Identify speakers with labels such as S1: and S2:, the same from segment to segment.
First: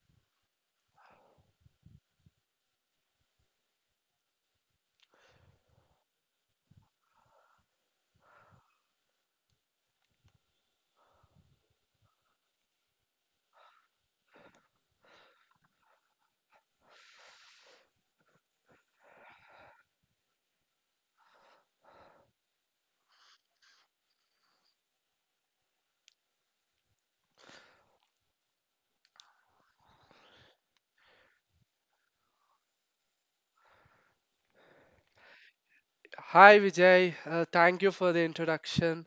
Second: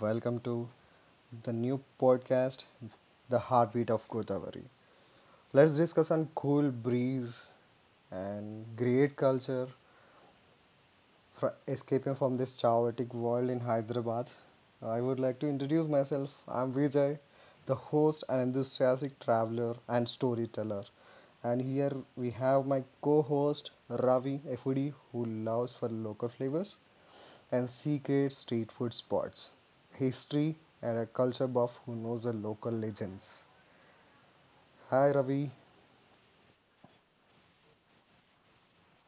S1: Welcome to the new podcast, The Heartbeat of Godavari. Let's discuss on cool breeze and great culture escaping from this chaotic world in Hyderabad. I would like to introduce myself. I'm Vijay, the host and enthusiastic traveler and storyteller. And here we have my co host Ravi, a foodie who loves for local flavors and secret street food spots, history, and a culture buff who knows the local legends. Hi, Ravi.
S2: Hi Vijay, thank you for the introduction.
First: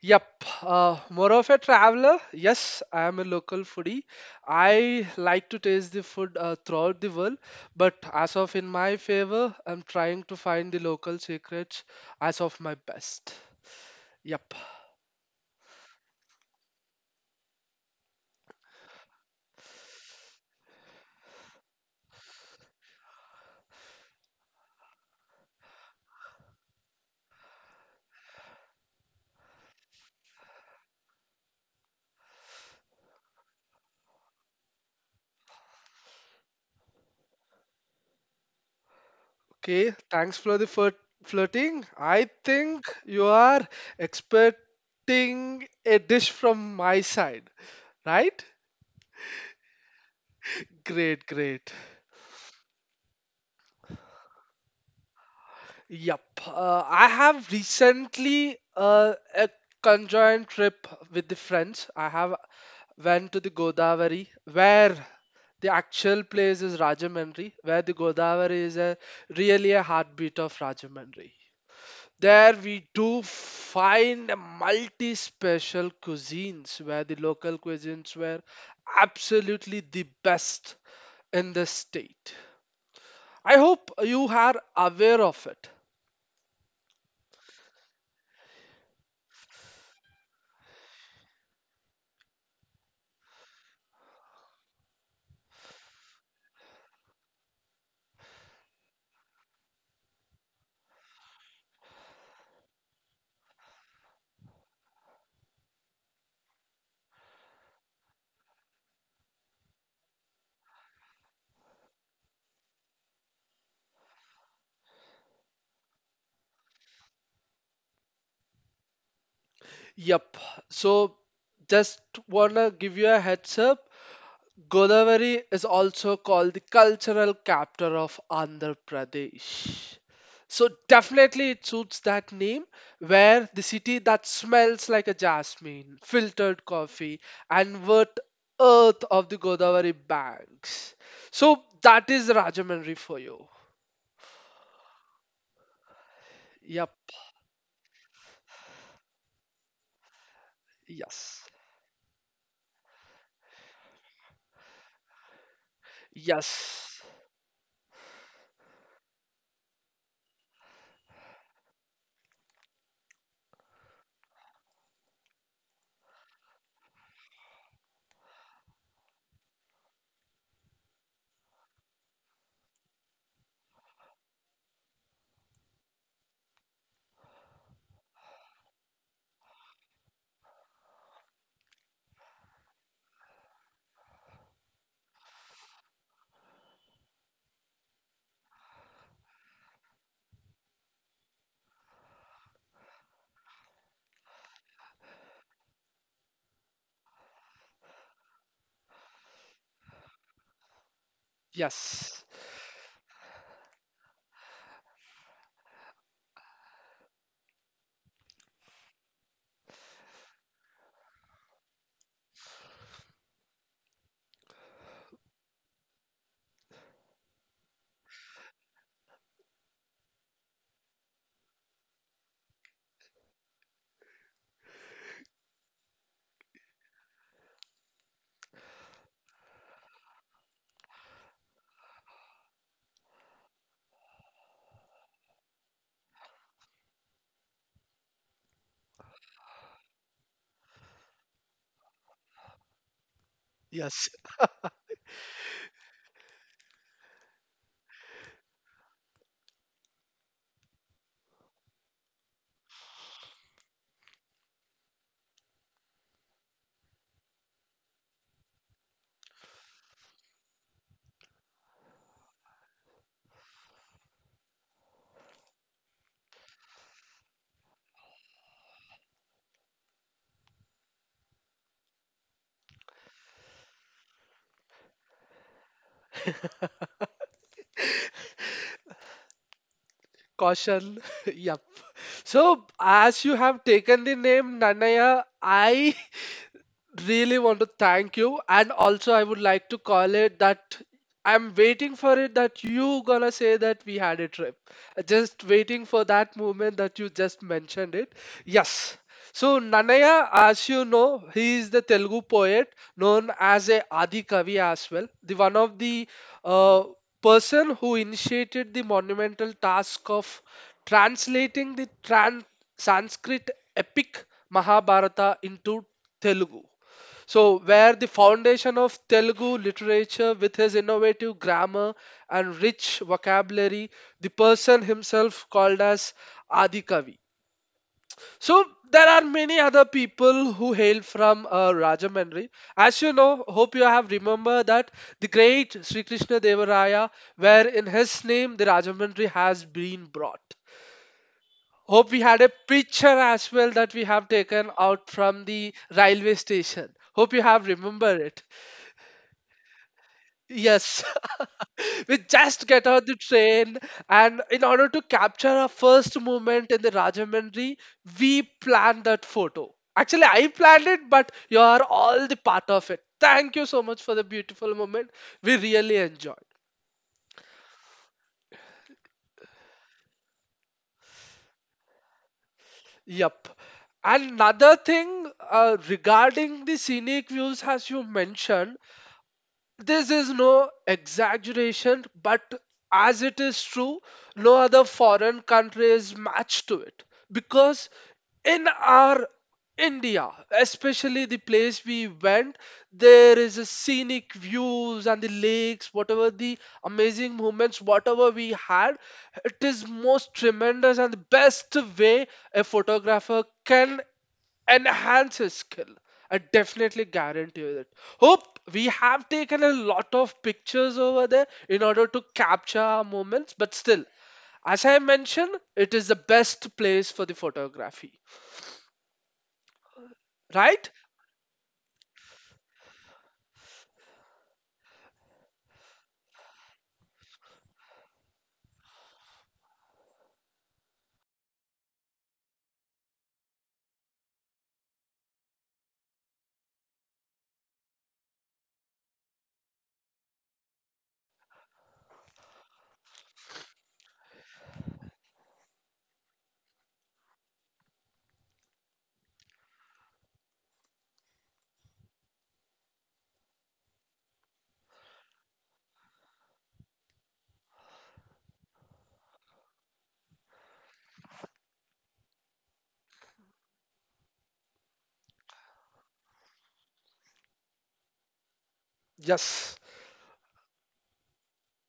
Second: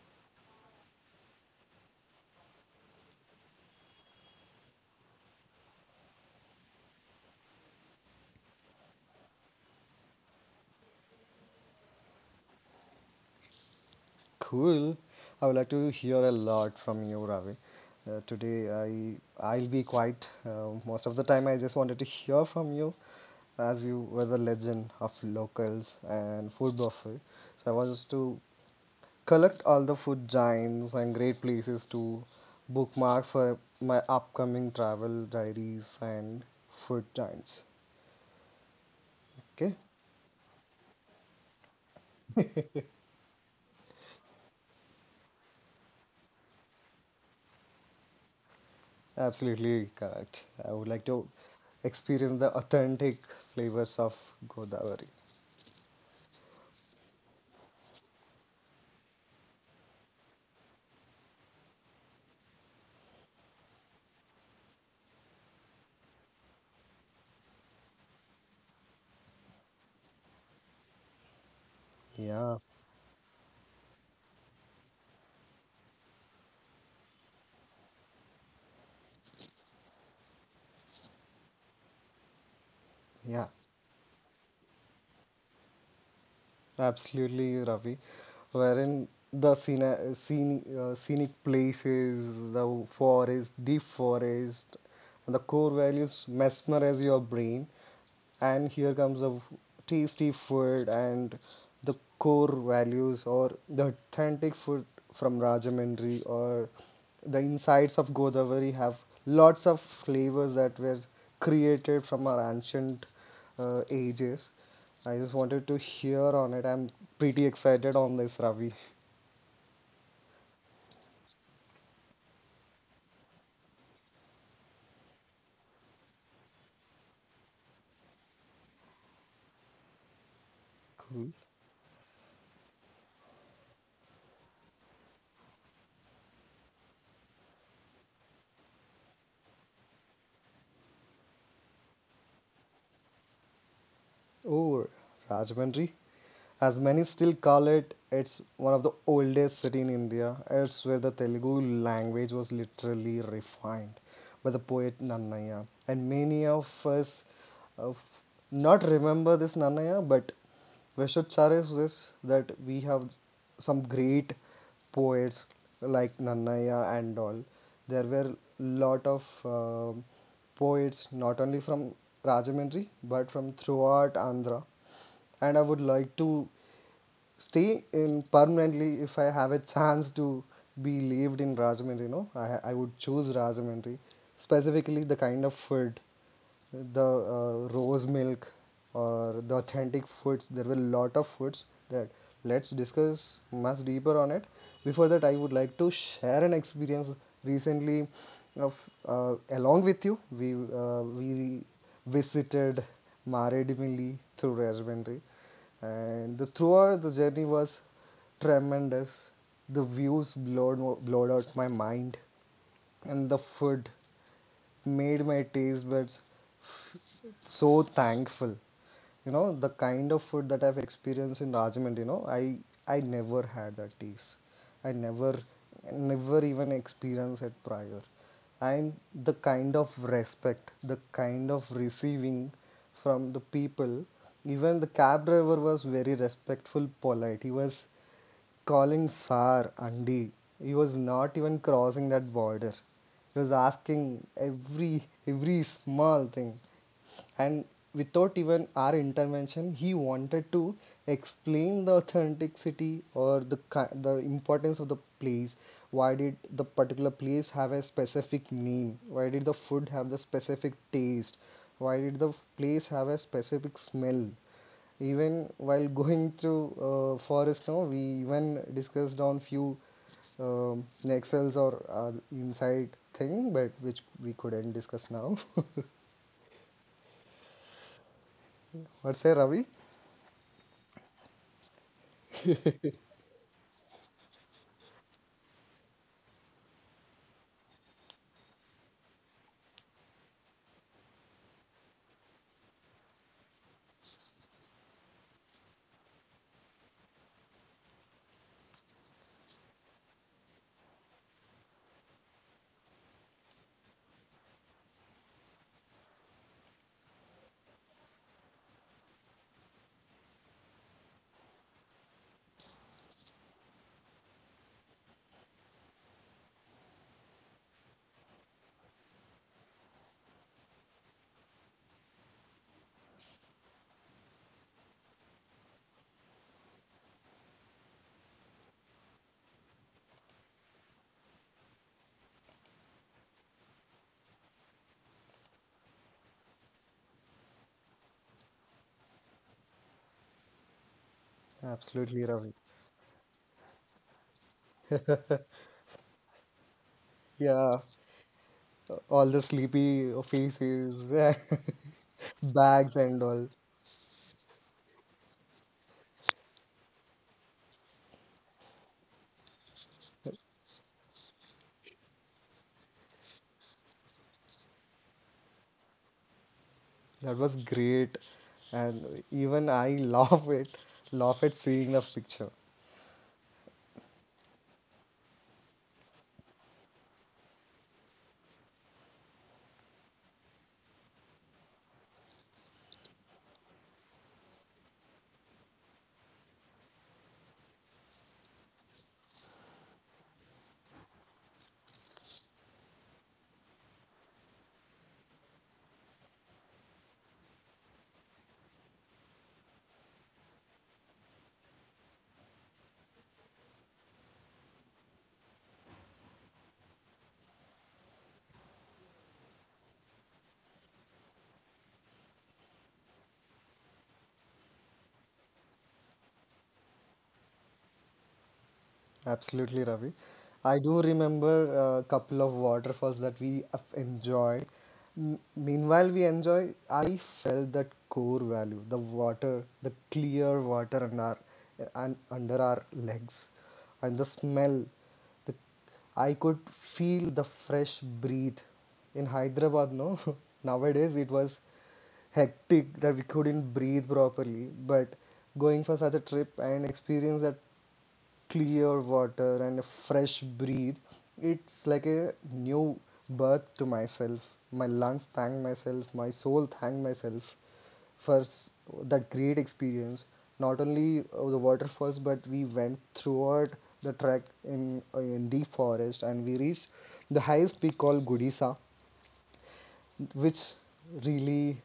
S2: Yep, more of a traveler. Yes, I am a local foodie. I like to taste the food throughout the world, but as of in my favor, I'm trying to find the local secrets as of my best. Yep.
S1: Cool. I would like to hear a lot from you, Ravi. Today I'll be quiet most of the time. I just wanted to hear from you, as you were the legend of locals and food buffet. So I was to collect all the food giants and great places to bookmark for my upcoming travel diaries and food giants. Okay.
S2: Okay, thanks for the flirting. I think you are expecting a dish from my side, right?
S1: Absolutely correct. I would like
S2: Great,
S1: to
S2: great.
S1: experience the authentic flavors of Godavari.
S2: Yep. I have recently a conjoined trip with the friends. I have went to the Godavari, where the actual place is Rajahmundry, where the Godavari is a really a heartbeat of Rajahmundry. There
S1: Yeah,
S2: we do find multi-special cuisines where the local cuisines were absolutely the best in the state.
S1: yeah.
S2: I hope you are aware of it.
S1: Absolutely, Ravi. Wherein the scenic places, the forest, deep forest, and the core values mesmerize your brain. And here comes the tasty food and the core values or the authentic food from Rajahmundry or the insides of Godavari have lots of flavors that were created from our ancient ages. I just wanted to hear on it. I'm pretty excited on this, Ravi.
S2: Yep. So just wanna give you a heads up. Godavari is also called the cultural capital of Andhra Pradesh. So
S1: Cool.
S2: definitely it suits that name where the city that smells like a jasmine, filtered coffee and wet earth of the Godavari banks. So that is Rajamundry for you.
S1: Oh, Rajmandri, as many
S2: Yep.
S1: still call it, it's one of the oldest city in India. It's where the Telugu
S2: Yes.
S1: language was literally refined by the poet Nannaya. And many of us
S2: Yes.
S1: uh, not remember this Nannaya, but we should cherish this that we have some great poets like Nannaya and all. There were lot of poets not only from Rajahmundry but from throughout Andhra, and I would like to stay in permanently if I have a chance to be lived in Rajahmundry. You know, I would choose Rajahmundry, specifically the kind of food, the rose milk, or the authentic foods. There were a lot of foods that let's discuss much deeper on it. Before that, I would like to share an experience recently of along with you. We we
S2: Yes.
S1: visited Maredipilli through Rajahmundry. And the throughout the journey was tremendous. The views blowed out my mind, and the food made my taste buds so thankful. You know, the kind of food that I've experienced in Rajahmundry, I never had that taste. I never, even experienced it prior. And the kind of respect, the kind of receiving from the people, even the cab driver was very respectful, polite. He was calling Sar Andy. He was not even crossing that border. He was
S2: Yes.
S1: asking every small thing. And without even our intervention, he wanted to explain the authenticity or the the importance of the place. Why did the particular place have a specific name? Why did the food have the specific taste? Why did the place have a specific smell? Even while going to forest, no, we even discussed on few nexels or inside thing, but which we couldn't discuss now. What say, Ravi?
S2: Caution. Yep. So, as you have taken the name Nanaya, I really want to thank you, and also I would like to call it that I'm waiting for it, that you gonna say that we had a trip. Just waiting for that moment that you just mentioned it. Yes. So Nanaya, as you know, he is the Telugu poet, known as a Adi Kavi as well, the one of the uh, person who initiated the monumental task of translating the trans Sanskrit epic Mahabharata into Telugu. So, where the foundation of Telugu literature with his innovative grammar and rich vocabulary, the person himself called as Adikavi. So, there are many other people who hail from Rajamandri. As you know, hope you have remember that the great Sri Krishna Devaraya, where in his name the Rajamandri has been brought. Hope
S1: Absolutely,
S2: we had
S1: Ravi.
S2: a picture as well that we have taken out from the railway station. Hope you have
S1: Yeah,
S2: remembered it.
S1: all the sleepy faces,
S2: Yes, we just get
S1: bags
S2: on the
S1: and all.
S2: train, and in order to capture our first moment in the Rajahmundry, we planned that photo. Actually, I planned it, but you are all the part of it. Thank you so much for the beautiful moment. We really enjoyed.
S1: That was great, and even I laugh at seeing the picture.
S2: Yep. Another thing regarding the scenic views, as you mentioned, this is no exaggeration, but as it is true, no other foreign country is matched to it. Because in our India, especially the place we went, there is a scenic views and the lakes, whatever the amazing moments, whatever we had, it is most tremendous and the best way a photographer can enhance his skill. I definitely guarantee you that. Hope we have taken a lot of pictures over there in order to capture our moments, but still, as I mentioned, it is the best place for the photography,
S1: Absolutely, Ravi. I
S2: right?
S1: do remember a couple of waterfalls that we have enjoyed. Meanwhile, we enjoy. I felt that core value, the clear water on our and under our legs, and the smell. The, I could feel the fresh breath. In Hyderabad, no, nowadays it was hectic that we couldn't breathe properly. But going for such a trip and experience that clear water and a fresh breathe, it's like a new birth to myself. My lungs thank myself, my soul thank myself for that great experience. Not only the waterfalls, but we went throughout the trek in in deep forest, and we reached the highest peak called Gudisa,
S2: Yes.
S1: which really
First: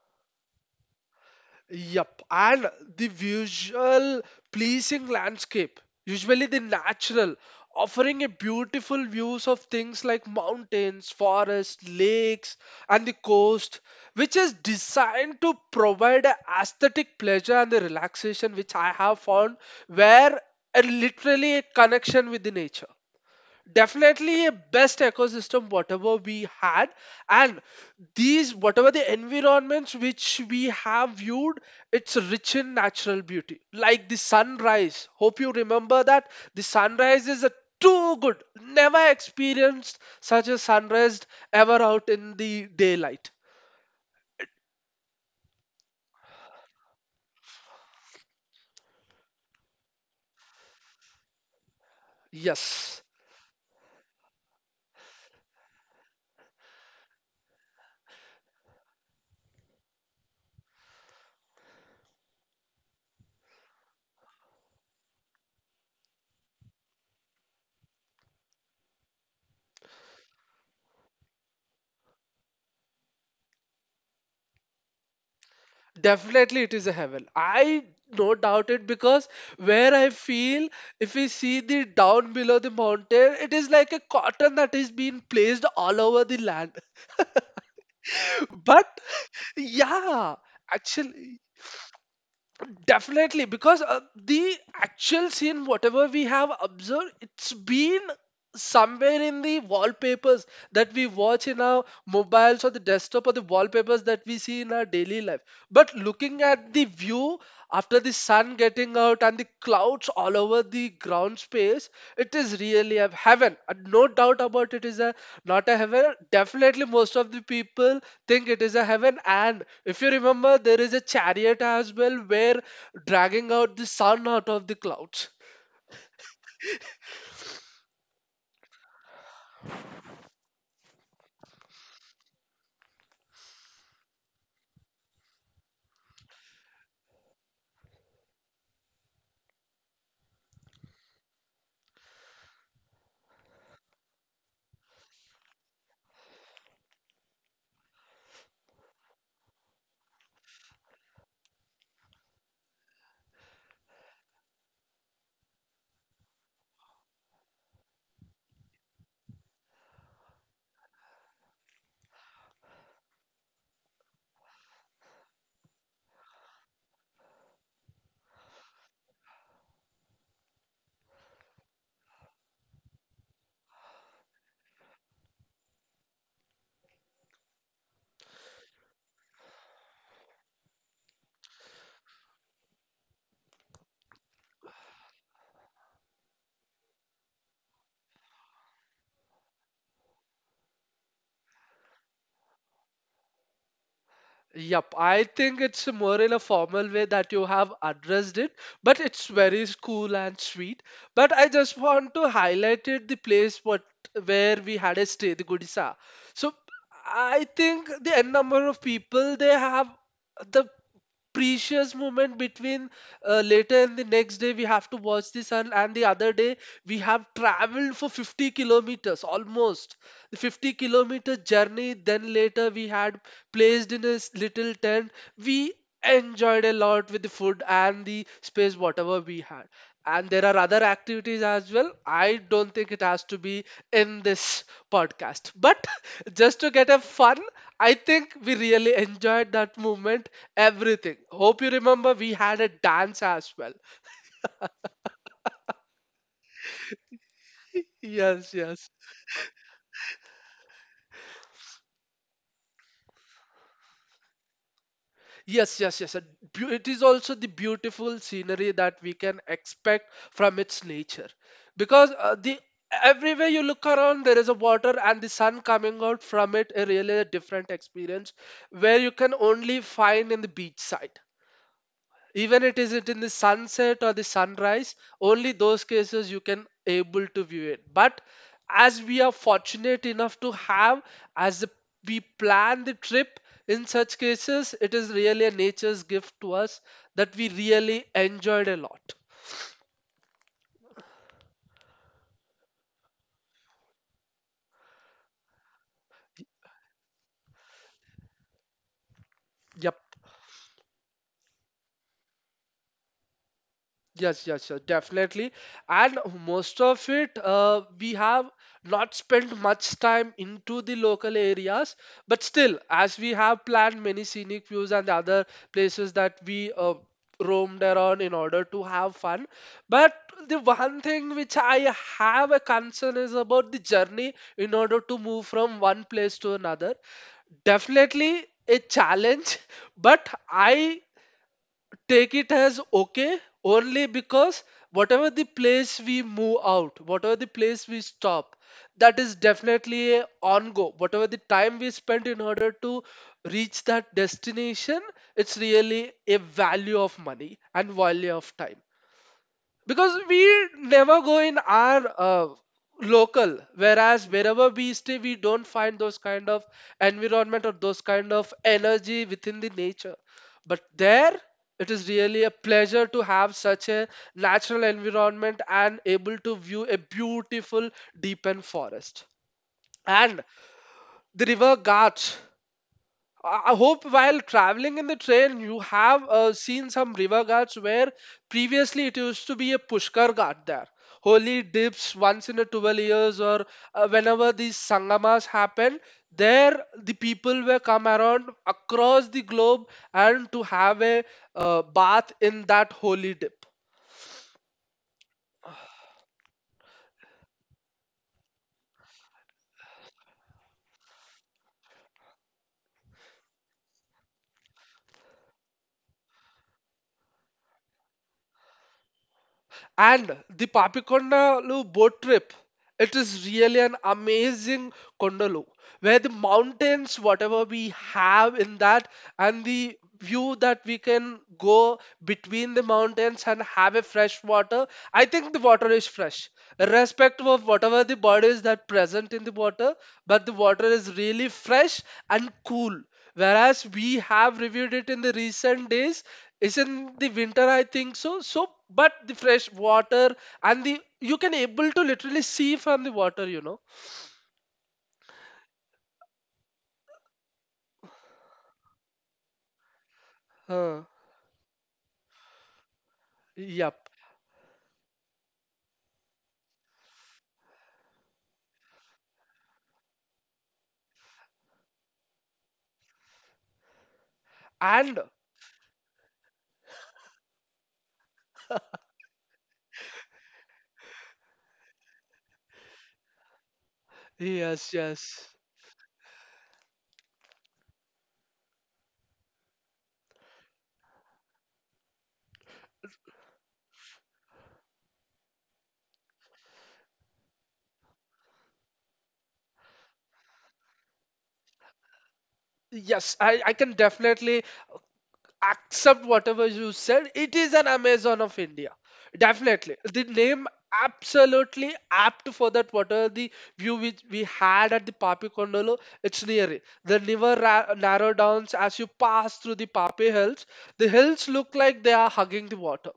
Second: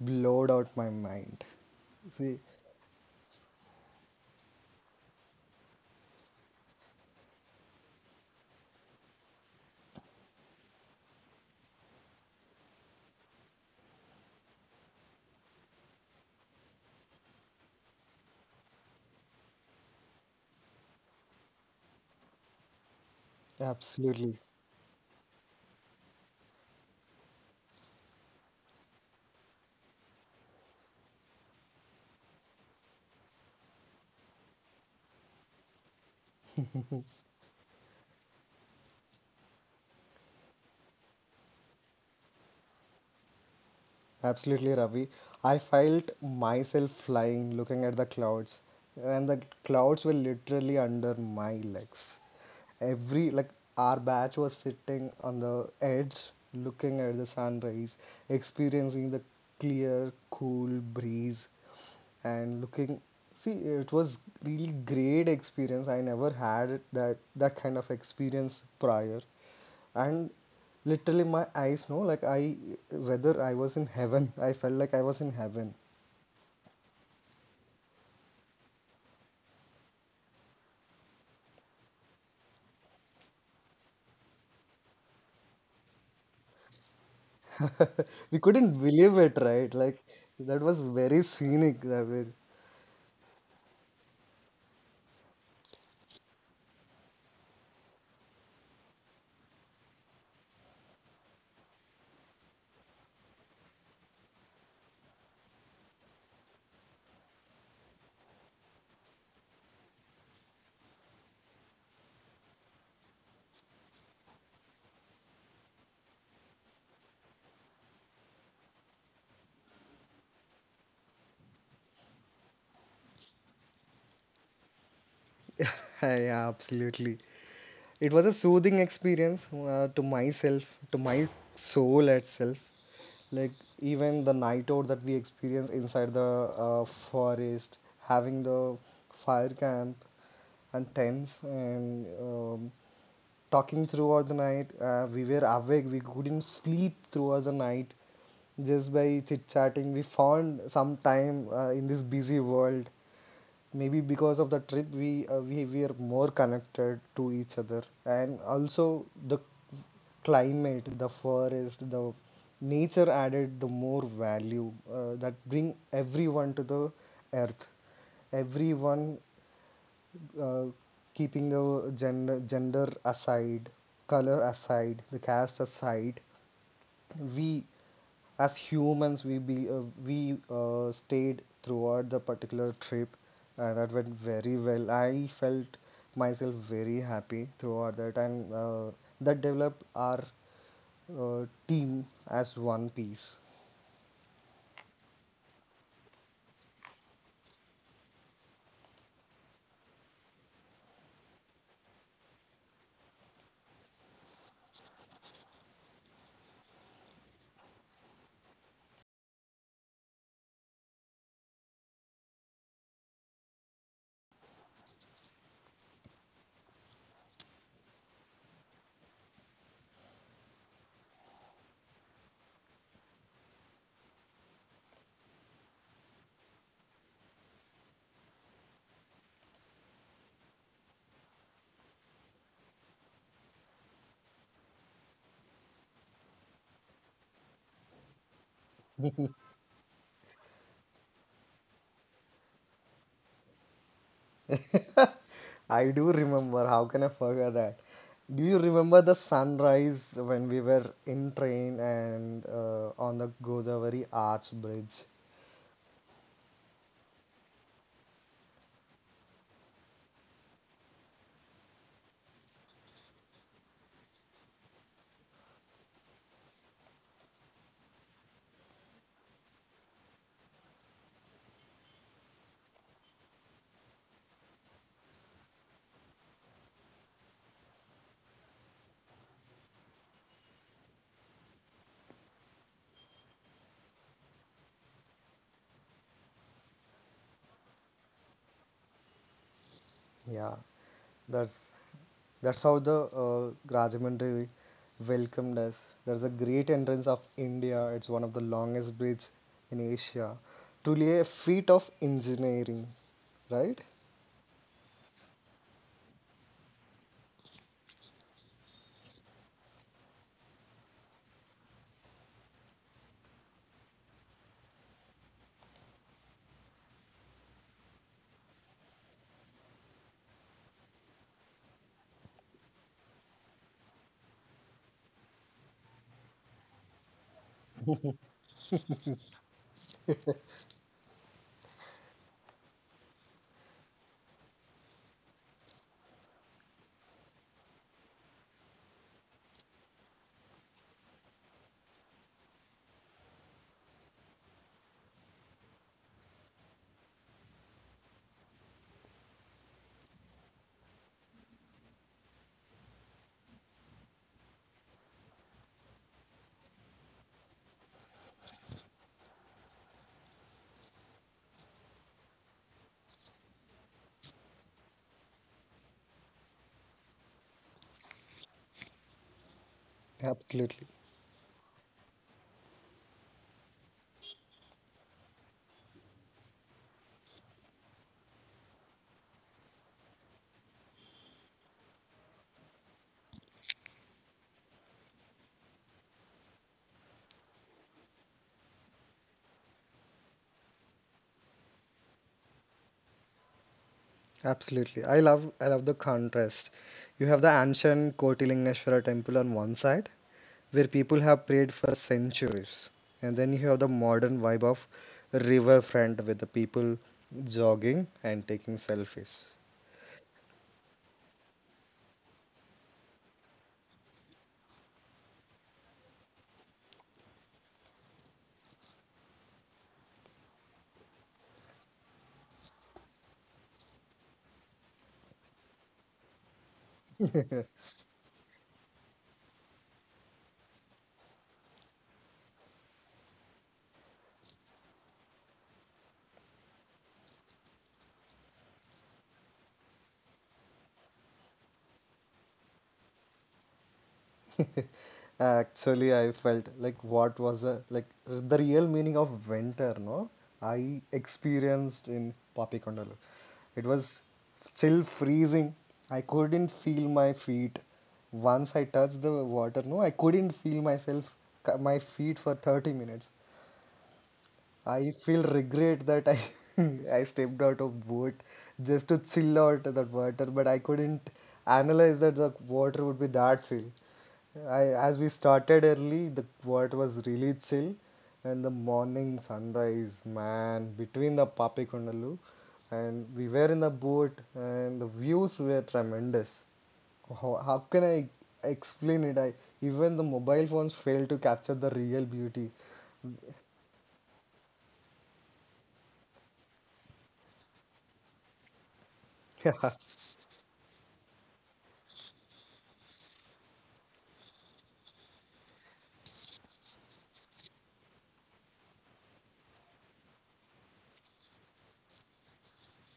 S1: blowed out my mind.
S2: Yep,
S1: See,
S2: and the visual pleasing landscape, usually the natural, offering a beautiful views of things like mountains, forests, lakes, and the coast, which is designed to provide a aesthetic pleasure and the relaxation which I have found where a literally a connection with the nature.
S1: absolutely.
S2: Definitely a best ecosystem whatever we had, and these whatever the environments which we have viewed, it's rich in natural beauty like the sunrise. Hope you remember that the sunrise is a too good, never experienced such a sunrise ever out in the daylight.
S1: Absolutely, Ravi. I felt myself flying, looking at the clouds, and the clouds were literally under my legs.
S2: Yes.
S1: Every like our batch was sitting on the edge, looking at the sunrise, experiencing the clear, cool breeze, and looking, see, it was really great experience. I never had that kind of experience prior. And literally my eyes, no, like I, whether I was in heaven, I felt like I was in heaven.
S2: Definitely, it is a heaven. I no doubt it, because where I feel if we see the down below the mountain, it is like a cotton that is being placed all over the land.
S1: We couldn't
S2: But
S1: believe it, right? Like,
S2: yeah,
S1: that was very
S2: actually.
S1: scenic. That was
S2: Definitely, because the actual scene, whatever we have observed, it's been somewhere in the wallpapers that we watch in our mobiles or the desktop or the wallpapers that we see in our daily life. But looking at the view after the sun getting out and the clouds all over the ground space, it is really a heaven. No doubt about it is a not a heaven. Definitely, most of the people think it is a heaven, and if you remember, there is a chariot as well where dragging out the sun out of the clouds.
S1: yeah, absolutely. It was a soothing experience to myself, to my soul itself. Like, even the night out that we experience inside the forest, having the fire camp and tents and talking throughout the night. We were awake. We couldn't sleep throughout the night. Just by chit chatting, we found some time in this busy world, maybe because of the trip we we were more connected to each other. And also the climate, the forest, the nature added the more value, that bring everyone to the earth, everyone uh, keeping the gender aside, color aside, the caste aside, we as humans we be, we stayed throughout the particular trip, and that went very well. I felt myself very happy throughout that, and that developed our team as one piece.
S2: Yep, I think it's more in a formal way that you have addressed it, but it's very cool and sweet. But I just want to highlight it the place what where we had a stay, the Gudisa. So I think the n number of people they have the precious moment between later and the next day we have to watch the sun, and the other day we have traveled for 50 kilometers, almost the 50-kilometer journey, then later we had placed in a little tent. We enjoyed a lot with the food and the space whatever we had, and there are other activities as well. I don't think it has to be in this podcast, but just to get a fun, I think we really enjoyed that moment. Everything. Hope you remember we had a dance as well.
S1: I do remember. How can I forget that? Do
S2: Yes,
S1: you
S2: yes.
S1: remember the sunrise when we were in train, and on the Godavari arch bridge?
S2: Yes, yes, yes. It is also the beautiful scenery that we can expect from its nature. Because the everywhere you look around, there is a water and the sun coming out from it, a really a different experience where you can only find in the beach side. Even it is it in the sunset or the sunrise, only those cases you can able to view it. But as we are fortunate enough to have, as the- we plan the trip, in such cases it is really a nature's gift to us that we really enjoyed a lot.
S1: Yeah, that's that's how the Rajahmundry welcomed us. There's a great entrance of India. It's one of the longest bridge in
S2: Yep.
S1: Asia. Truly a feat of engineering, right?
S2: Yes, yes, yes, definitely. And most of it, we have not spent much time into the local areas, but still, as we have planned many scenic views and other places that we roamed around in order to have fun. But the one thing which I have a concern is about the journey in order to move from one place to another. Definitely a challenge, but I take it as okay, only because whatever the place we move out, whatever the place we stop, that is definitely a on go. Whatever the time we spent in order to reach that destination, it's really a value of money and value of time, because we never go in our local whereas wherever we stay we don't find those kind of environment or those kind of energy within the nature. But there it is really a pleasure to have such a natural environment and able to view a beautiful deepen forest and
S1: Absolutely,
S2: the river ghats. I hope while traveling in the train, you have seen some river ghats where previously it used to be a Pushkar ghat there. Holy dips once in a 12 years or whenever these Sangamas happen, there the people were come around across the globe and to have a bath in that holy dip.
S1: absolutely. I love the contrast. You have the ancient Kotilingeshwara temple on one side, where people have prayed for centuries, and then you have the modern vibe of riverfront with the people jogging and taking selfies.
S2: And the Papikondalu boat trip, it is really an amazing Kondalu, where the mountains, whatever we have in that, and the view that we can go between the mountains and have a fresh water. I think the water is fresh, irrespective of whatever the bodies that present in the water, but the water is really fresh and cool. Whereas we have reviewed it in the recent days, is in the winter, I think so. So but the fresh water and the you can able to literally see from the water, you know.
S1: Actually, I felt like what was a, like the real meaning of winter, no? I
S2: Huh.
S1: experienced in Papikondalu. It
S2: Yep.
S1: was still freezing. I couldn't feel my feet. Once I touched the water, no, I couldn't feel myself, my feet for 30 minutes. I
S2: And
S1: feel regret that I I stepped out of boat just to chill out that water, but I couldn't analyze that the water would be that chill. I
S2: yes,
S1: As we
S2: yes,
S1: started early, the water was really chill, and the morning sunrise, man, between the Papikondalu, and we were in the boat, and the views were tremendous. How can I explain it? I Even the mobile phones failed to capture the real beauty.
S2: yes, I can definitely accept whatever you said. It is an Amazon of India. Definitely. The name absolutely apt for that. Whatever the view which we had at the Papi Kondolo, it's near it. The narrow downs as you pass through the Papi Hills. The hills look like they are hugging the water.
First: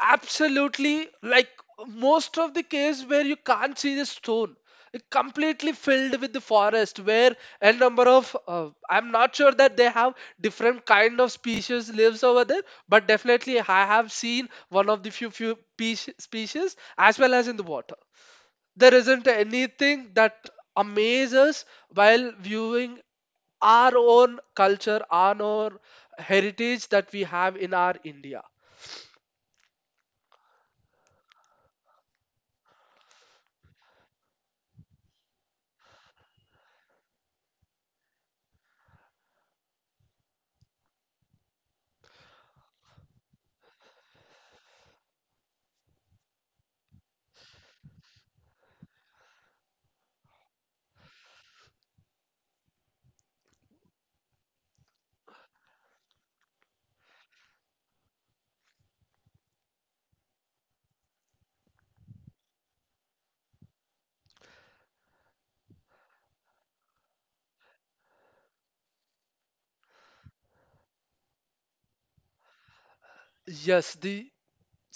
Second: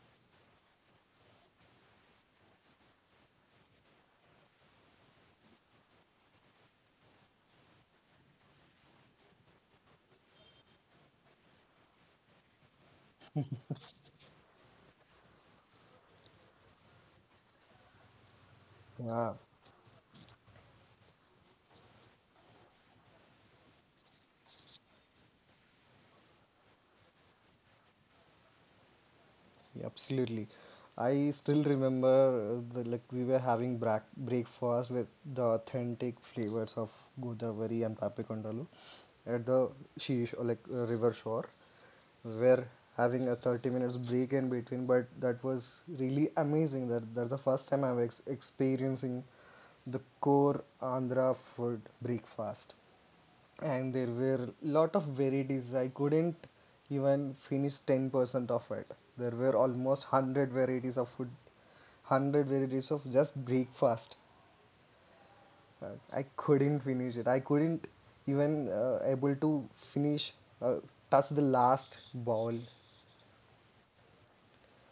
S2: Absolutely, like most of the case where you can't see the stone, it completely filled with the forest. Where a number of I'm not sure that they have different kind of species lives over there, but definitely I have seen one of the few species as well as in the water. There isn't
S1: Yeah.
S2: anything that amazes while viewing our own culture, our own heritage that we have in our India.
S1: Yeah, absolutely. I still remember like we were having breakfast with the authentic flavors of Godavari and Papikondalu at the she like river shore. We were having a 30 minutes break in between, but that was really amazing. That's the first time I'm experiencing the core Andhra food breakfast, and there were lot of varieties. I couldn't even finish 10% of it. There were almost 100 varieties of food, 100 varieties of just breakfast. Uh, I couldn't finish it. I couldn't even, able to finish, uh, touch the last bowl.
S2: Yes, the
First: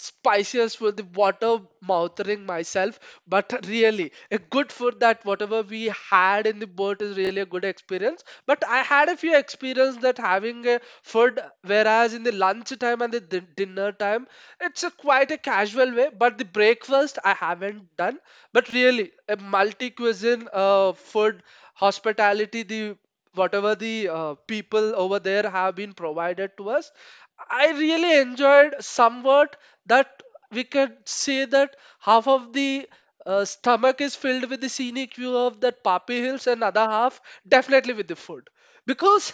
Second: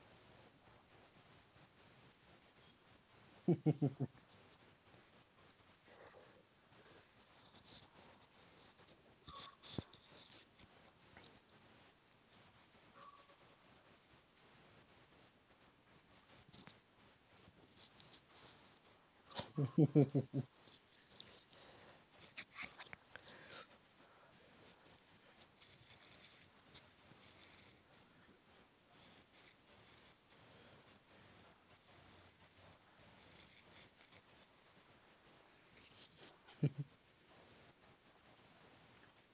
S2: spiciest with the water mouthing myself, but really a good food that whatever we had in the boat is really a good experience. But I had a few experience that having a food, whereas in the lunch time and the dinner time, it's a quite a casual way, but the breakfast I haven't done. But really a multi cuisine food hospitality, the whatever the people over there have been provided to us, I really enjoyed somewhat that we can say that half of the stomach is filled with the scenic view of that Papi Hills, and other half definitely with the food. Because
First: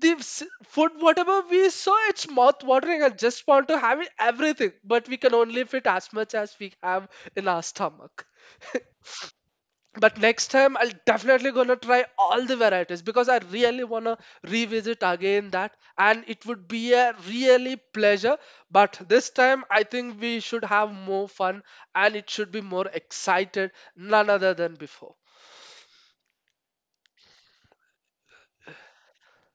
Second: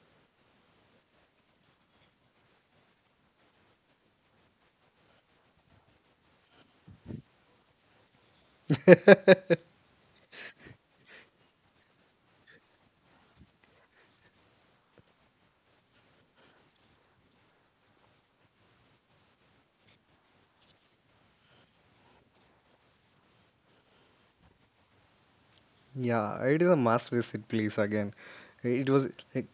S2: the food, whatever we saw, it's mouth watering. I just want to have it, everything, but we can only fit as much as we have in our stomach. But next time I'll definitely gonna try all the varieties because I really wanna revisit again that, and it would be a really pleasure. But this time I think we should have more fun, and it should be more excited none other than before.
S1: Yeah, it is a must visit place again. It was like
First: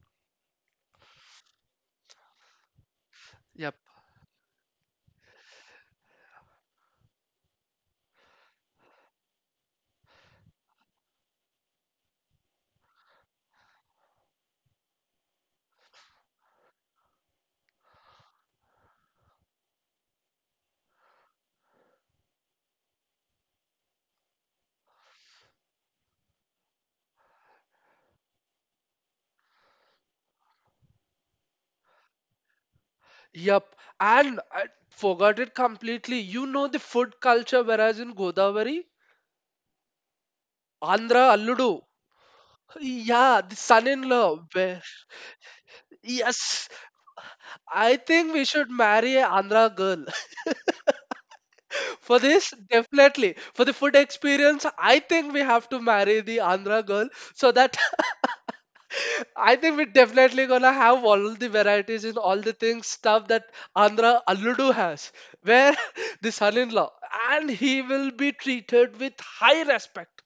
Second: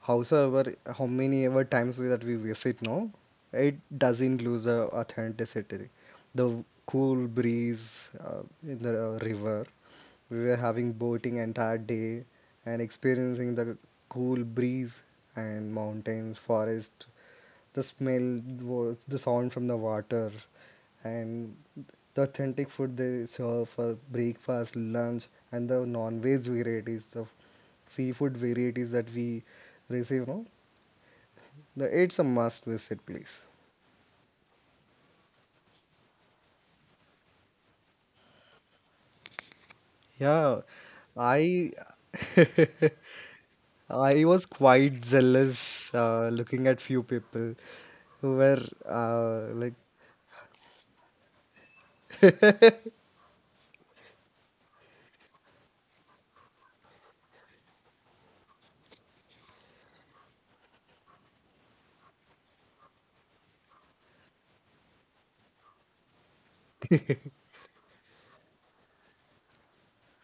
S1: howsoever how many ever times that we visit now,
S2: Yep.
S1: it doesn't lose the authenticity. The cool breeze in the river. We were having boating entire day and experiencing the cool breeze and mountains, forest, the smell, the sound from the water, and the authentic food they serve for breakfast, lunch, and the non-veg varieties, the seafood varieties that we receive. No, it's a must visit place.
S2: Yep. And I forgot it completely, you know, the food culture whereas in Godavari
S1: Yeah,
S2: Andhra Alludu.
S1: I
S2: Yeah, the
S1: I
S2: son-in-law.
S1: was
S2: Where?
S1: quite jealous looking
S2: Yes,
S1: at few people
S2: I think
S1: who
S2: we
S1: were
S2: should marry an
S1: uh,
S2: Andhra
S1: like
S2: girl. For this, definitely. For the food experience, I think we have to marry the Andhra girl, so that I think we're definitely gonna have all the varieties in all the things stuff that Andhra Alludu has, where the son-in-law and he will be treated with high respect,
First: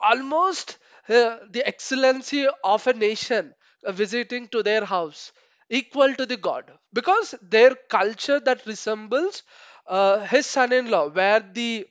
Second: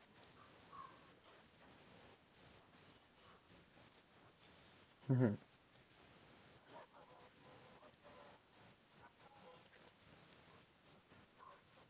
S2: almost the excellency of a nation visiting to their house, equal to the god, because their culture that resembles his son-in-law, where the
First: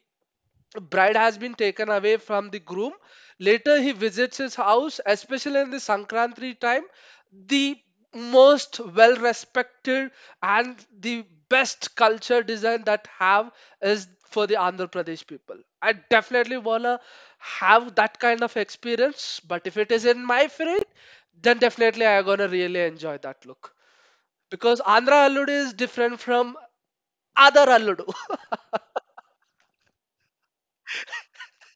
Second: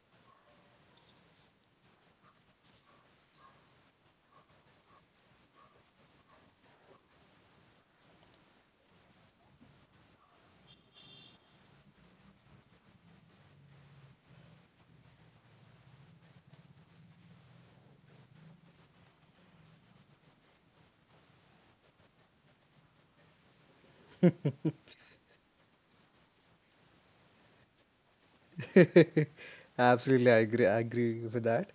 S2: bride has been taken away from the groom. Later, he visits his house, especially in the Sankranti time. The most well respected and the best culture design that have is for the Andhra Pradesh people. I definitely wanna have that kind of experience, but if it is in my fridge, then definitely I gonna really enjoy that look, because Andhra allude is different from other allude.
S1: Absolutely, I agree. I agree with that.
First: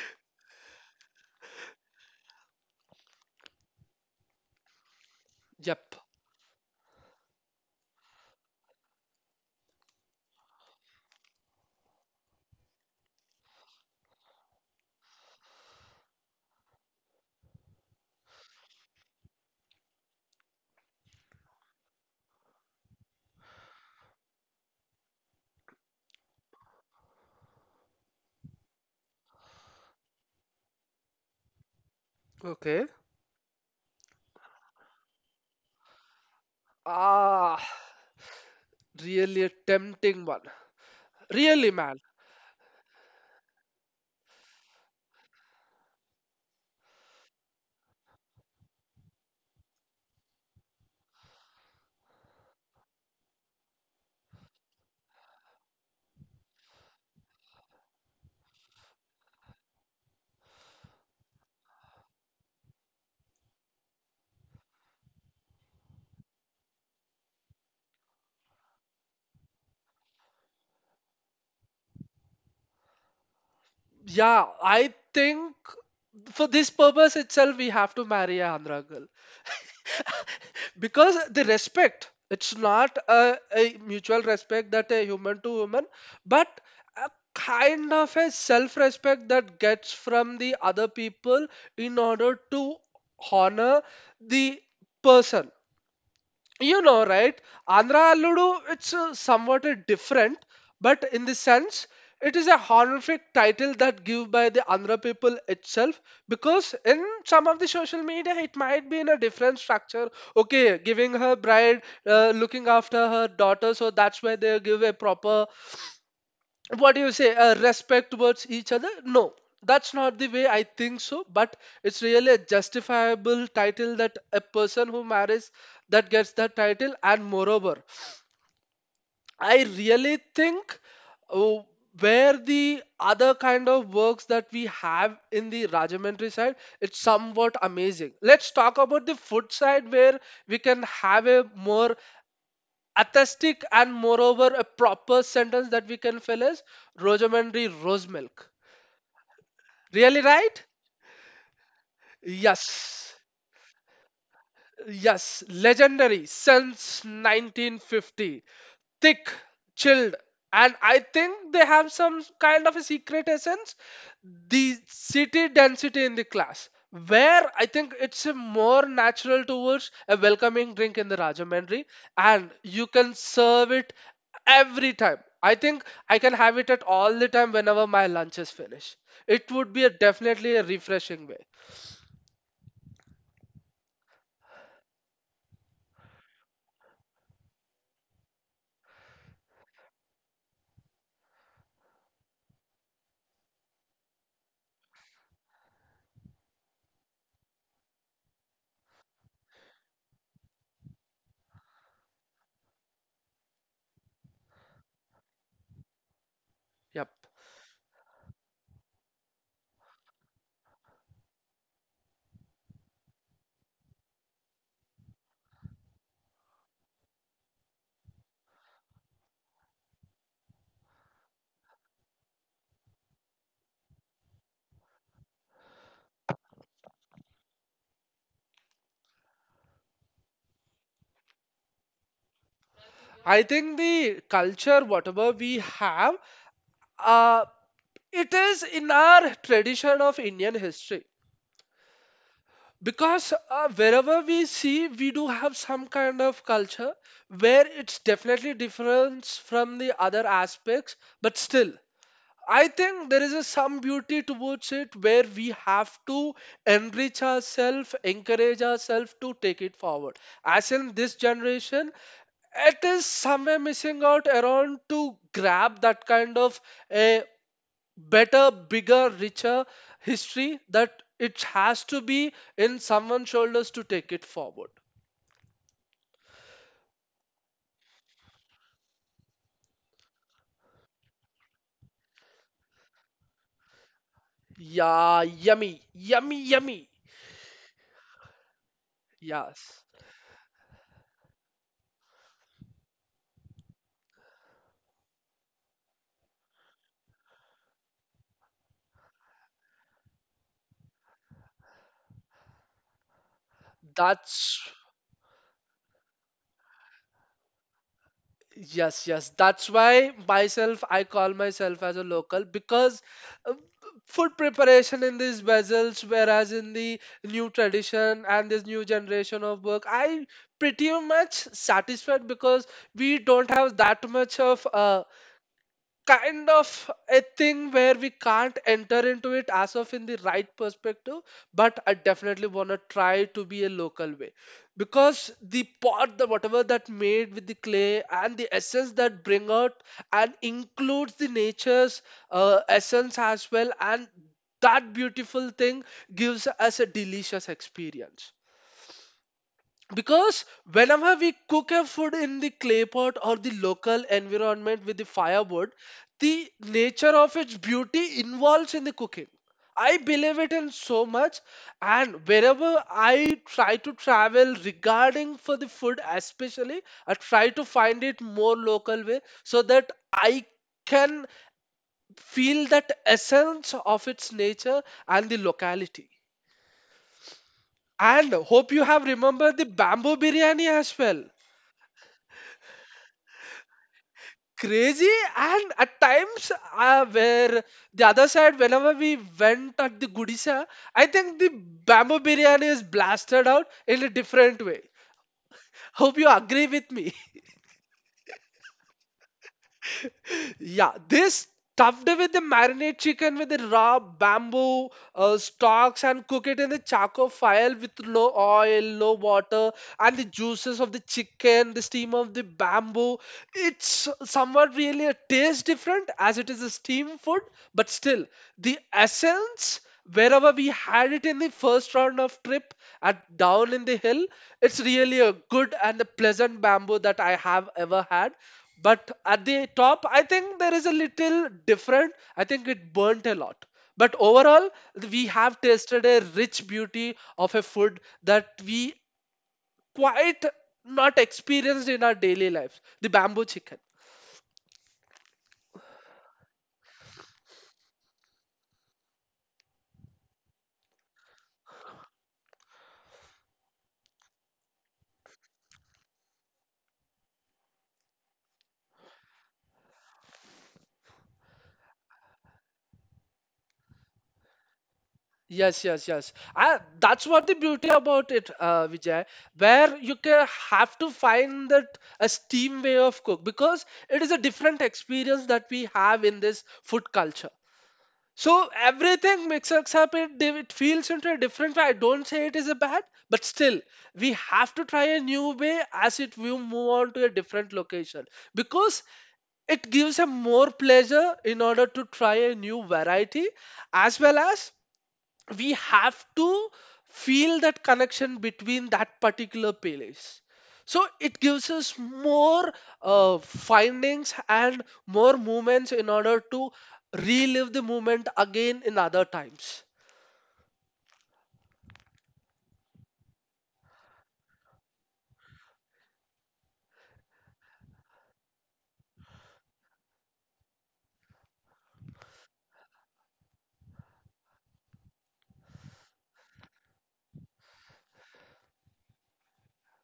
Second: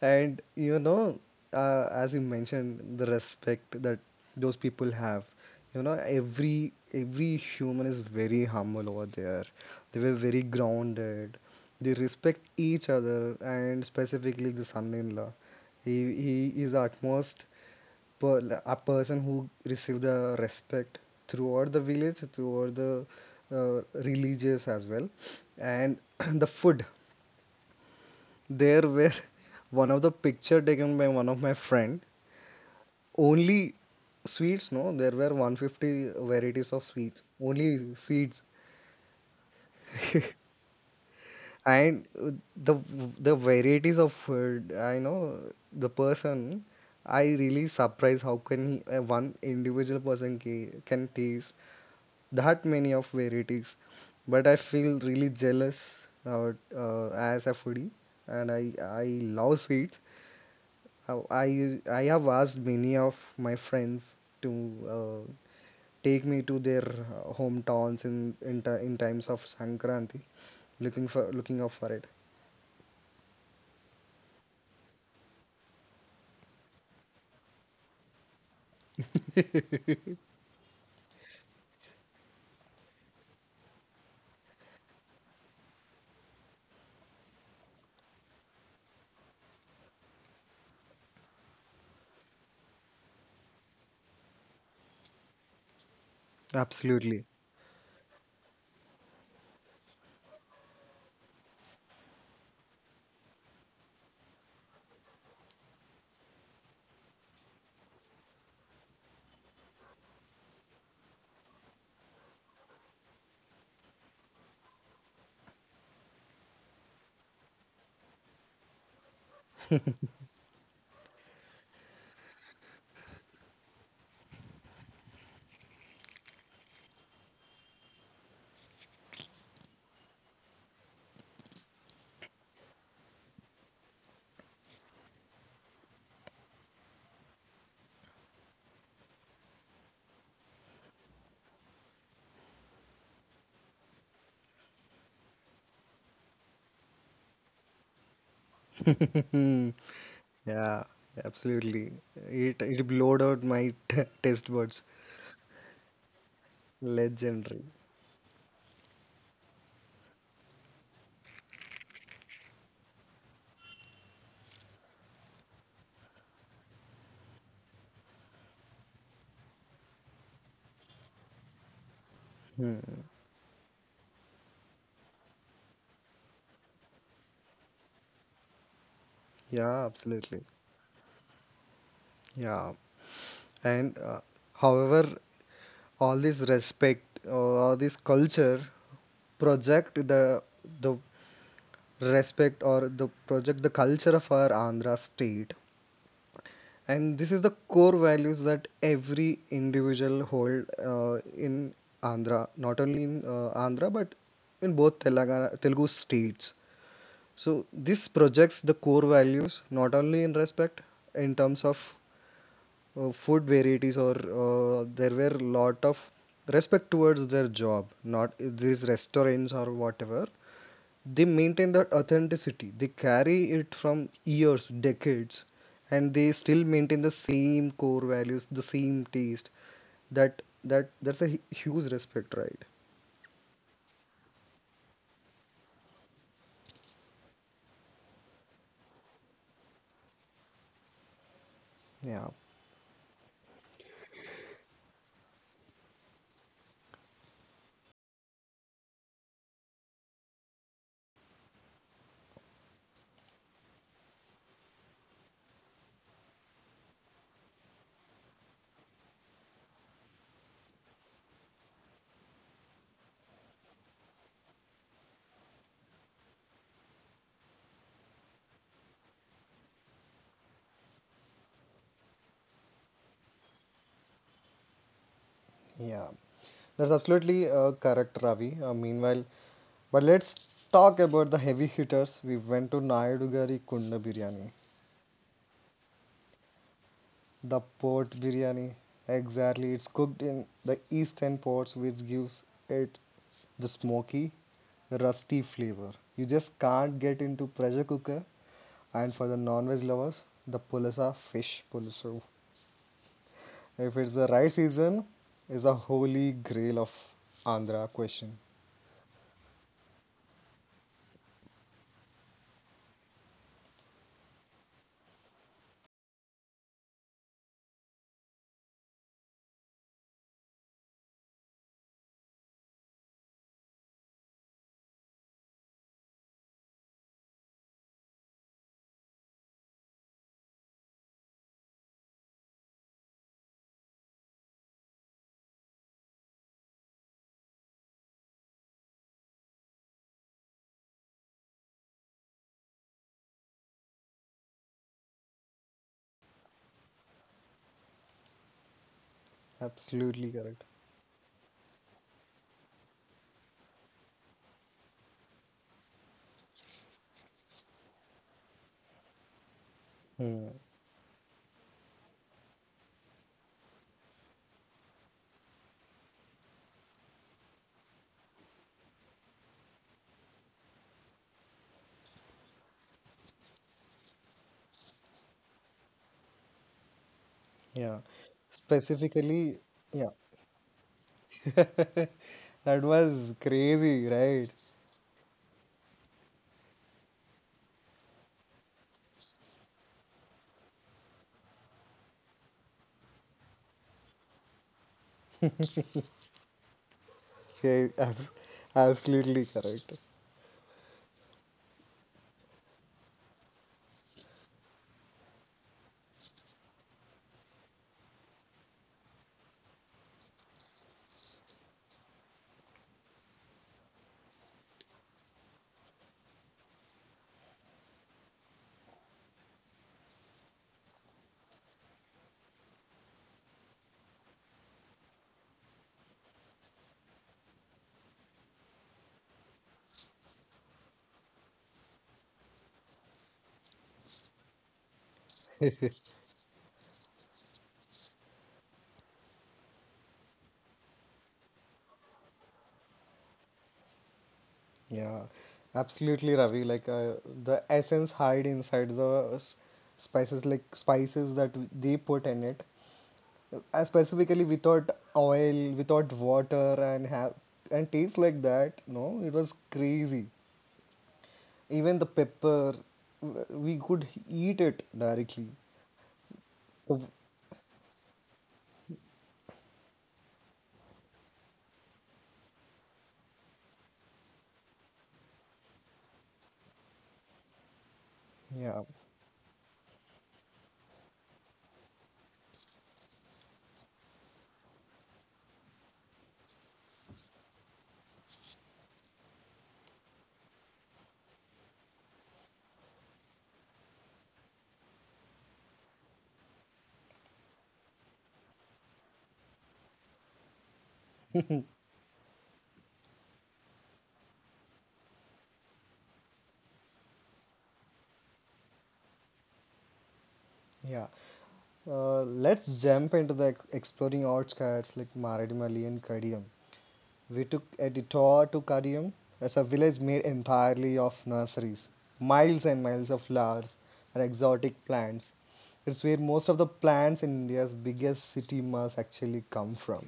S1: And, as you mentioned, the respect that those people have. You know,
S2: Yep.
S1: every human is very humble over there. They were very grounded. They respect each other, and specifically the son-in-law. He he is utmost, like, a person who receive the respect throughout the village, throughout the uh, religious as well. And the food, there were one of the picture taken by one of my friend,
S2: Okay.
S1: only sweets, no, there were 150 varieties of sweets,
S2: Ah.
S1: only sweets.
S2: Really a tempting one. Really,
S1: And
S2: man.
S1: the varieties of food, I know the person. I really surprised how can he, one individual person, can taste that many of varieties. But I feel really jealous about, as a foodie, and I love sweets. How I have asked many of my friends to uh, take me to their hometowns, in in times of Sankranti, looking out for it.
S2: Yeah, I think for this purpose itself, we have to marry a Andhra girl, because the respect. It's not a, a mutual respect that a human to human, but a kind of a self-respect that gets from the other people in order to honor the person. You know,
S1: Absolutely.
S2: right? Andhra Alludu. It's somewhat different, but in the sense it is a honorific title that given by the Andhra people itself, because in some of the social media it might be in a different structure. Okay, giving her bride, looking after her daughter, so that's why they give a proper, what do you say, respect towards each other, no? That's not the way I think so, but it's really a justifiable title that a person who marries that gets that title. And moreover, I really think, uh, where the other kind of works that we have in the Rajamentry side, it's somewhat amazing. Let's talk about the food side where we can have a more atheistic, and moreover a proper sentence that we can fill as Rajamentry rose milk. Really, right?
S1: Yeah, absolutely. It blowed
S2: Yes.
S1: out my taste buds.
S2: Yes. Legendary since
S1: Legendary.
S2: 1950. Thick, chilled, and I think they have some kind of a secret essence. The city density in the class. Where I think it's a more natural towards a welcoming drink in the Rajamandry, and you can serve it every time. I think I can have it at all the time whenever my lunch is finished. It would
S1: Yeah,
S2: be a
S1: absolutely.
S2: definitely a refreshing way.
S1: Yeah. And however, all this respect or all this culture project the respect or the project the culture of our Andhra state. And this is the core values that every individual hold in Andhra, not only in Andhra but in both Telangana, Telugu states.
S2: Yep.
S1: So this projects the core values not only in respect in terms of food varieties or there were lot of respect towards their job not these restaurants or whatever they maintain that authenticity they carry it from years decades and they still maintain the same core values the same taste that that's a huge respect, right?
S2: I think the culture, whatever we have, uh, it is in our tradition of Indian history.
S1: Yeah,
S2: Because wherever we see, we do have some kind of culture where it's definitely different from the other aspects, but still, I think there is a some beauty towards it where we have to enrich ourselves, encourage ourselves to take it forward. As in this generation, it is somewhere missing out around to grab that kind of a better, bigger, richer history that it has to be in someone's shoulders to take it forward.
S1: yeah, that's absolutely correct, Ravi. Meanwhile, but let's talk about the heavy hitters. We went to nayadugari kunda biryani.
S2: Yeah, yummy, yummy, yummy.
S1: The port biryani, exactly. It's
S2: Yes,
S1: cooked in the eastern ports, which gives it the smoky, rusty flavor. You just can't get into pressure cooker. And for the non-veg lovers, the pulasa fish pulasu. If it's the right
S2: that's
S1: season, is a holy grail of Andhra question.
S2: yes, yes. That's why myself, I call myself as a local, because uh, food preparation in these vessels, whereas in the new tradition and this new generation of work, I pretty much satisfied, because we don't have that much of kind of a thing where we can't enter into it as of in the right perspective. But I definitely want to try to be a local way, because the pot, the whatever that made with the clay and the essence that bring out, and includes the nature's essence as well, and that beautiful thing gives us a delicious experience.
S1: Absolutely
S2: Because
S1: correct.
S2: whenever we cook a food in the clay pot or the local environment with the firewood, the nature of its beauty involves in the cooking. I believe
S1: Hmm,
S2: it in so much. And wherever I try to travel regarding for the food especially, I try to find it more local way, so that I can feel that essence of its nature and the locality.
S1: yeah.
S2: And hope you have
S1: Specifically,
S2: remembered the
S1: yeah.
S2: bamboo biryani as well.
S1: That was crazy, right?
S2: Crazy. And at times where the other side, whenever we went at the Gudisa, I think the bamboo biryani is blasted out in a different way. Hope you agree with me.
S1: Yeah, absolutely correct.
S2: Yeah, this stuffed with the marinate chicken with the raw bamboo stalks, and cook it in the charcoal fire with no oil, no water, and the juices of the chicken, the steam of the bamboo. It's somewhat really a taste different as it is a steam food, but still the essence, wherever we had it in the first round of trip at down in the hill, it's really a good and a pleasant bamboo that I have ever had. But at the top, I think there is a little different. I think it burnt a lot. But overall, we have tasted a rich beauty of a food that we quite not experienced in our daily lives. The bamboo chicken.
S1: Yeah, absolutely, Ravi. Like the essence hide inside the spices, like spices that they put in it. Specifically, without oil, without water, and have and taste like that. No, it was crazy. Even the pepper, we could eat it directly.
S2: Yes, yes, yes. Ah,
S1: Oh,
S2: that's what the beauty about it, Vijay, where you can have to find that a steam way of cook, because it is a different experience that we have in this food culture. So
S1: yeah,
S2: everything mixes up. It it feels into a different way. I don't say it is a bad, but still we have to try a new way as it we move on to a different location, because it gives a more pleasure in order to try a new variety, as well as we have to feel that connection between that particular playlist. So it gives us more findings and more moments in order to relive the moment again in other times.
S1: yeah. Let's jump into the exploring outskirts like Maradimali and Kadiam. We took a detour to Kadiam. It's a village made entirely of nurseries, miles and miles of flowers and exotic plants. It's where most of the plants in India's biggest city must actually come from.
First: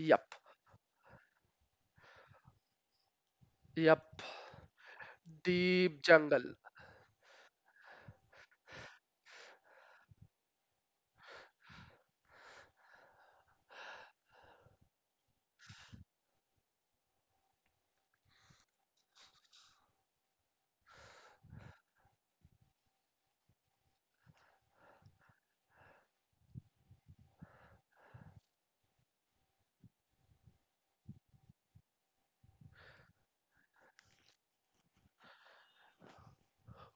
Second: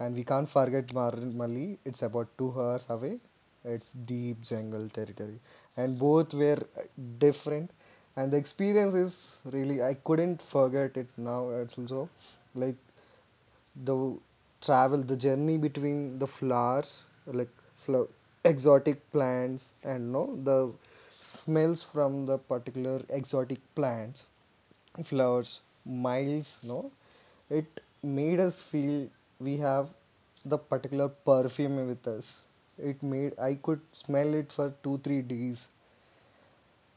S1: And we can't forget Marumali, it's about 2 hours away. It's
S2: yep.
S1: deep jungle territory. And
S2: Deep
S1: both
S2: jungle.
S1: were different. And the experience is really, I couldn't forget it now. It's also like the travel, the journey between the flowers, like flow, exotic plants, and no, the smells from the particular exotic plants flowers, miles, no? It made us feel we have the particular perfume with us. It made I could smell it for two, 3 days.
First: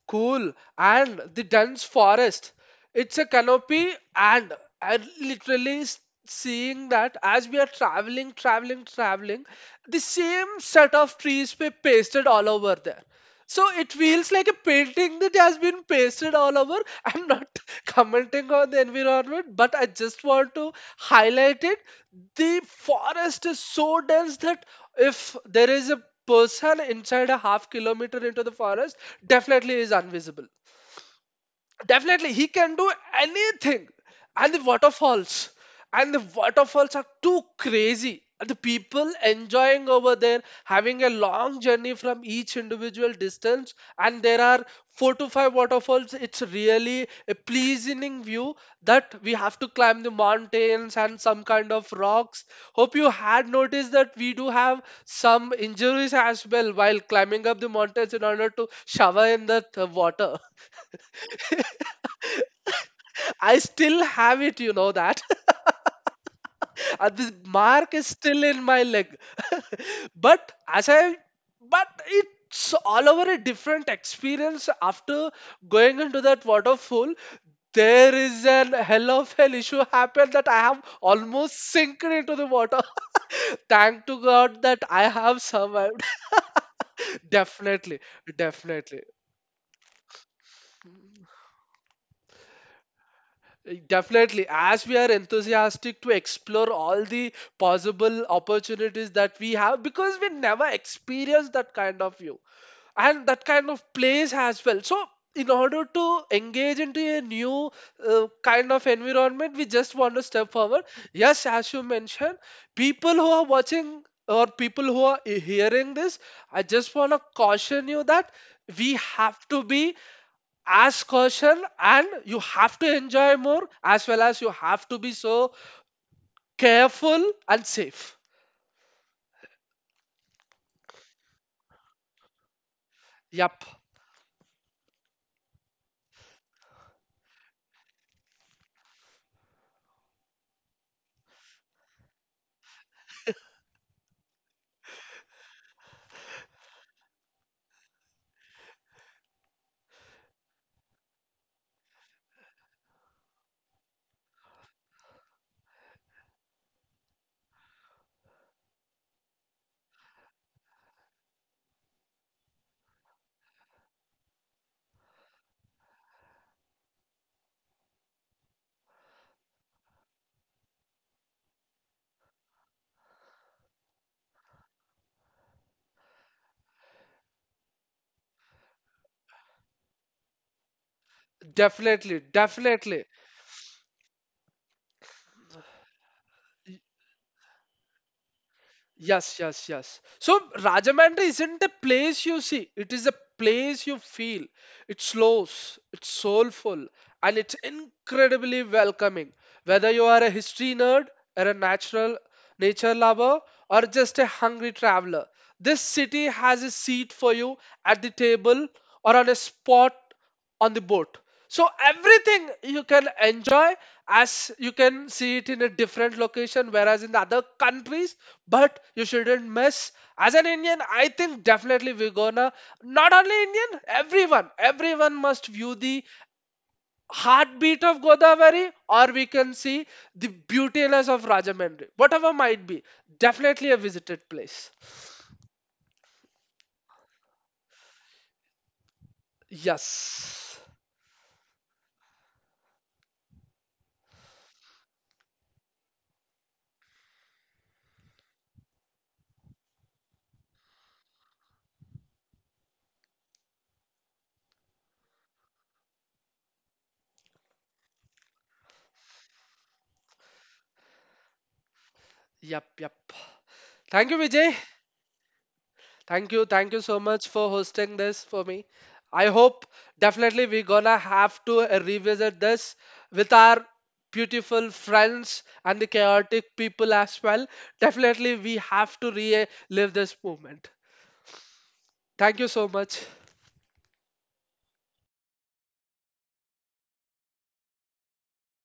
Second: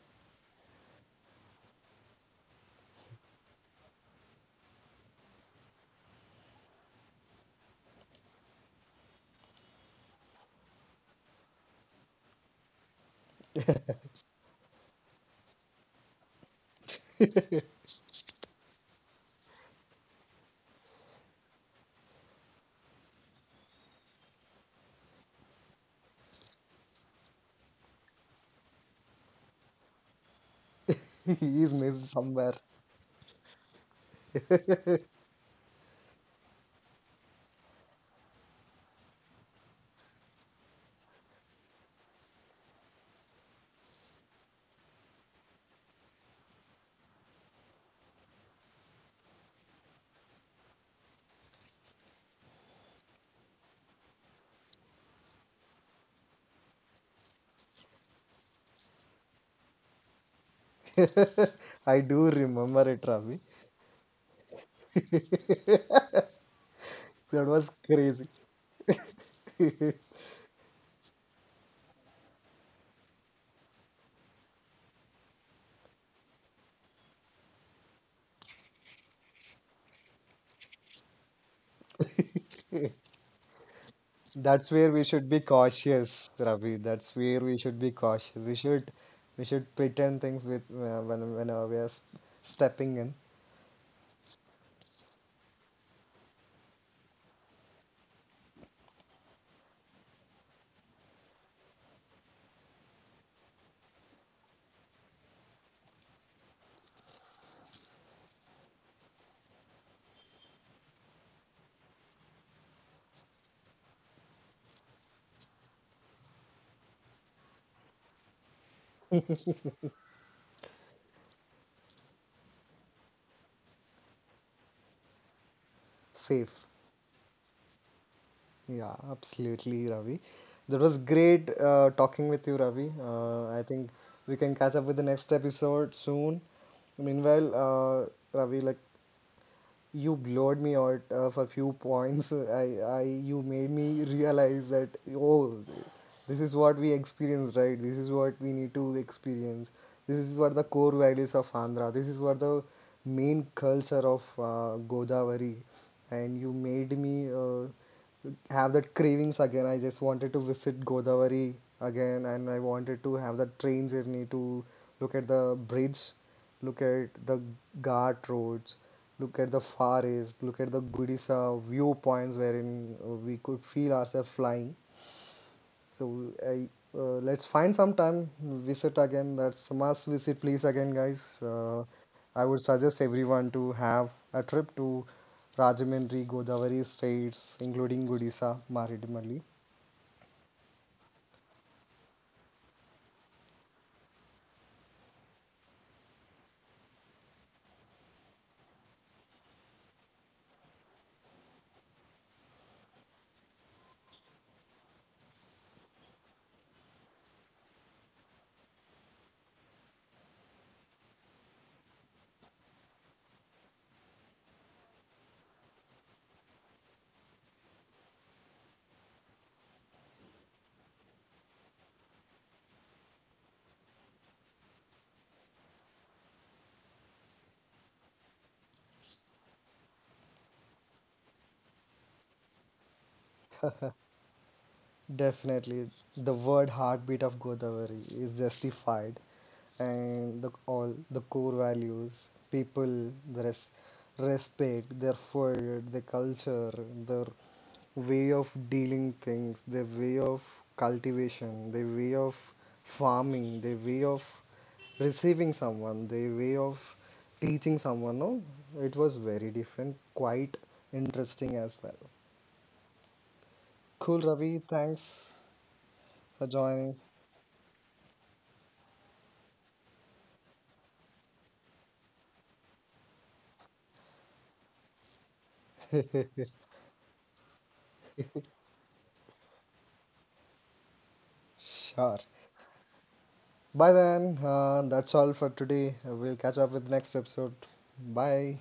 S2: Cool. And the dense forest. It's a canopy, and I literally seeing that as we are traveling, the same set of trees were pasted all over there. So it feels like a painting that has been pasted all over. I'm not commenting on the environment, but I just want to highlight it. The forest is so dense that if there is a person inside a half kilometer into the forest, definitely is invisible.
S1: He is missing
S2: Definitely, he
S1: somewhere.
S2: can do anything. And the waterfalls. And the waterfalls are too crazy. And the people enjoying over there, having a long journey from each individual distance. And there are four to five waterfalls. It's really a pleasing view that we have to climb the mountains and some kind of rocks. Hope you had noticed that we do have some injuries as well while climbing up the mountains in order to shower in that water.
S1: I do remember it, Ravi.
S2: I still have it, you know that. And this
S1: That was
S2: mark is
S1: crazy.
S2: still in my leg. But as I, but it's all over a different experience after going into that waterfall. There is an hell of hell issue happened that I have almost sinked into the water. Thank to God
S1: That's
S2: that
S1: where
S2: I
S1: we should
S2: have
S1: be
S2: survived.
S1: cautious, Ravi. That's where we should be
S2: Definitely,
S1: cautious. We should
S2: definitely.
S1: we should pretend things with when we are stepping in
S2: Definitely, as we are enthusiastic to explore all the possible opportunities that we have, because we never experienced that kind of view and that kind of place as well. So, in order to engage into a new kind of environment, we just want to step forward. Yes, as you mentioned, people who are watching or people who are hearing this, I just want to caution you that we have to be as caution, and you have to enjoy more as well as you have to be so
S1: safe.
S2: careful and safe.
S1: Yeah, absolutely, Ravi. That was great talking with you, Ravi.
S2: Yep.
S1: I think we can catch up with the next episode soon. Meanwhile, Ravi, like you blowed me out for few points. You made me realize that oh, this is what we experience, right? This is what we need to experience. This is what the core values of Andhra. This is what the main culture of Godavari, and you made me have that cravings again. I just wanted to visit Godavari again, and I wanted to have that train journey to look at the bridge look at the Ghat roads, look at the Far East, look at the Gudisa viewpoints wherein we could feel ourselves flying. So I, let's find some time, visit again. That's a must visit please again, guys.
S2: Definitely,
S1: I would suggest
S2: definitely.
S1: everyone to have a trip to Rajahmundry, Godavari states, including Gudisa,
S2: Yes,
S1: Maridimali.
S2: yes, yes. So Rajamandry isn't a place you see, it is a place you feel. It's slow, it's soulful, and it's incredibly welcoming. Whether you are a history nerd or a natural nature lover or just a hungry traveler, this city has a seat for you at the table or on a spot on the boat. So everything you can enjoy as you can see it in a different location, whereas in the other countries, but you shouldn't miss. As an Indian, I think definitely we're gonna not only Indian, everyone, everyone must view the heartbeat of Godavari, or we can see the beautiness of Rajamandri, whatever might be. Definitely a visited place.
S1: Definitely, the word heartbeat of Godavari is justified, and the,
S2: Yes.
S1: all the core values, people, the res, respect, their food, their culture, their way of dealing things, their way of cultivation, their way of farming, their way of receiving someone, their way of teaching someone. No, it was very different, quite interesting as well.
S2: Yep. Yep. Thank you,
S1: Cool,
S2: Vijay.
S1: Ravi. Thanks
S2: Thank
S1: for
S2: you. Thank you
S1: joining.
S2: so much for hosting this for me. I hope definitely we're gonna have to revisit this with our beautiful friends and the chaotic people as well. Definitely we have to relive this moment.
S1: Sure.
S2: Thank you so much.
S1: By then, that's all for today. We'll catch up with next episode. Bye.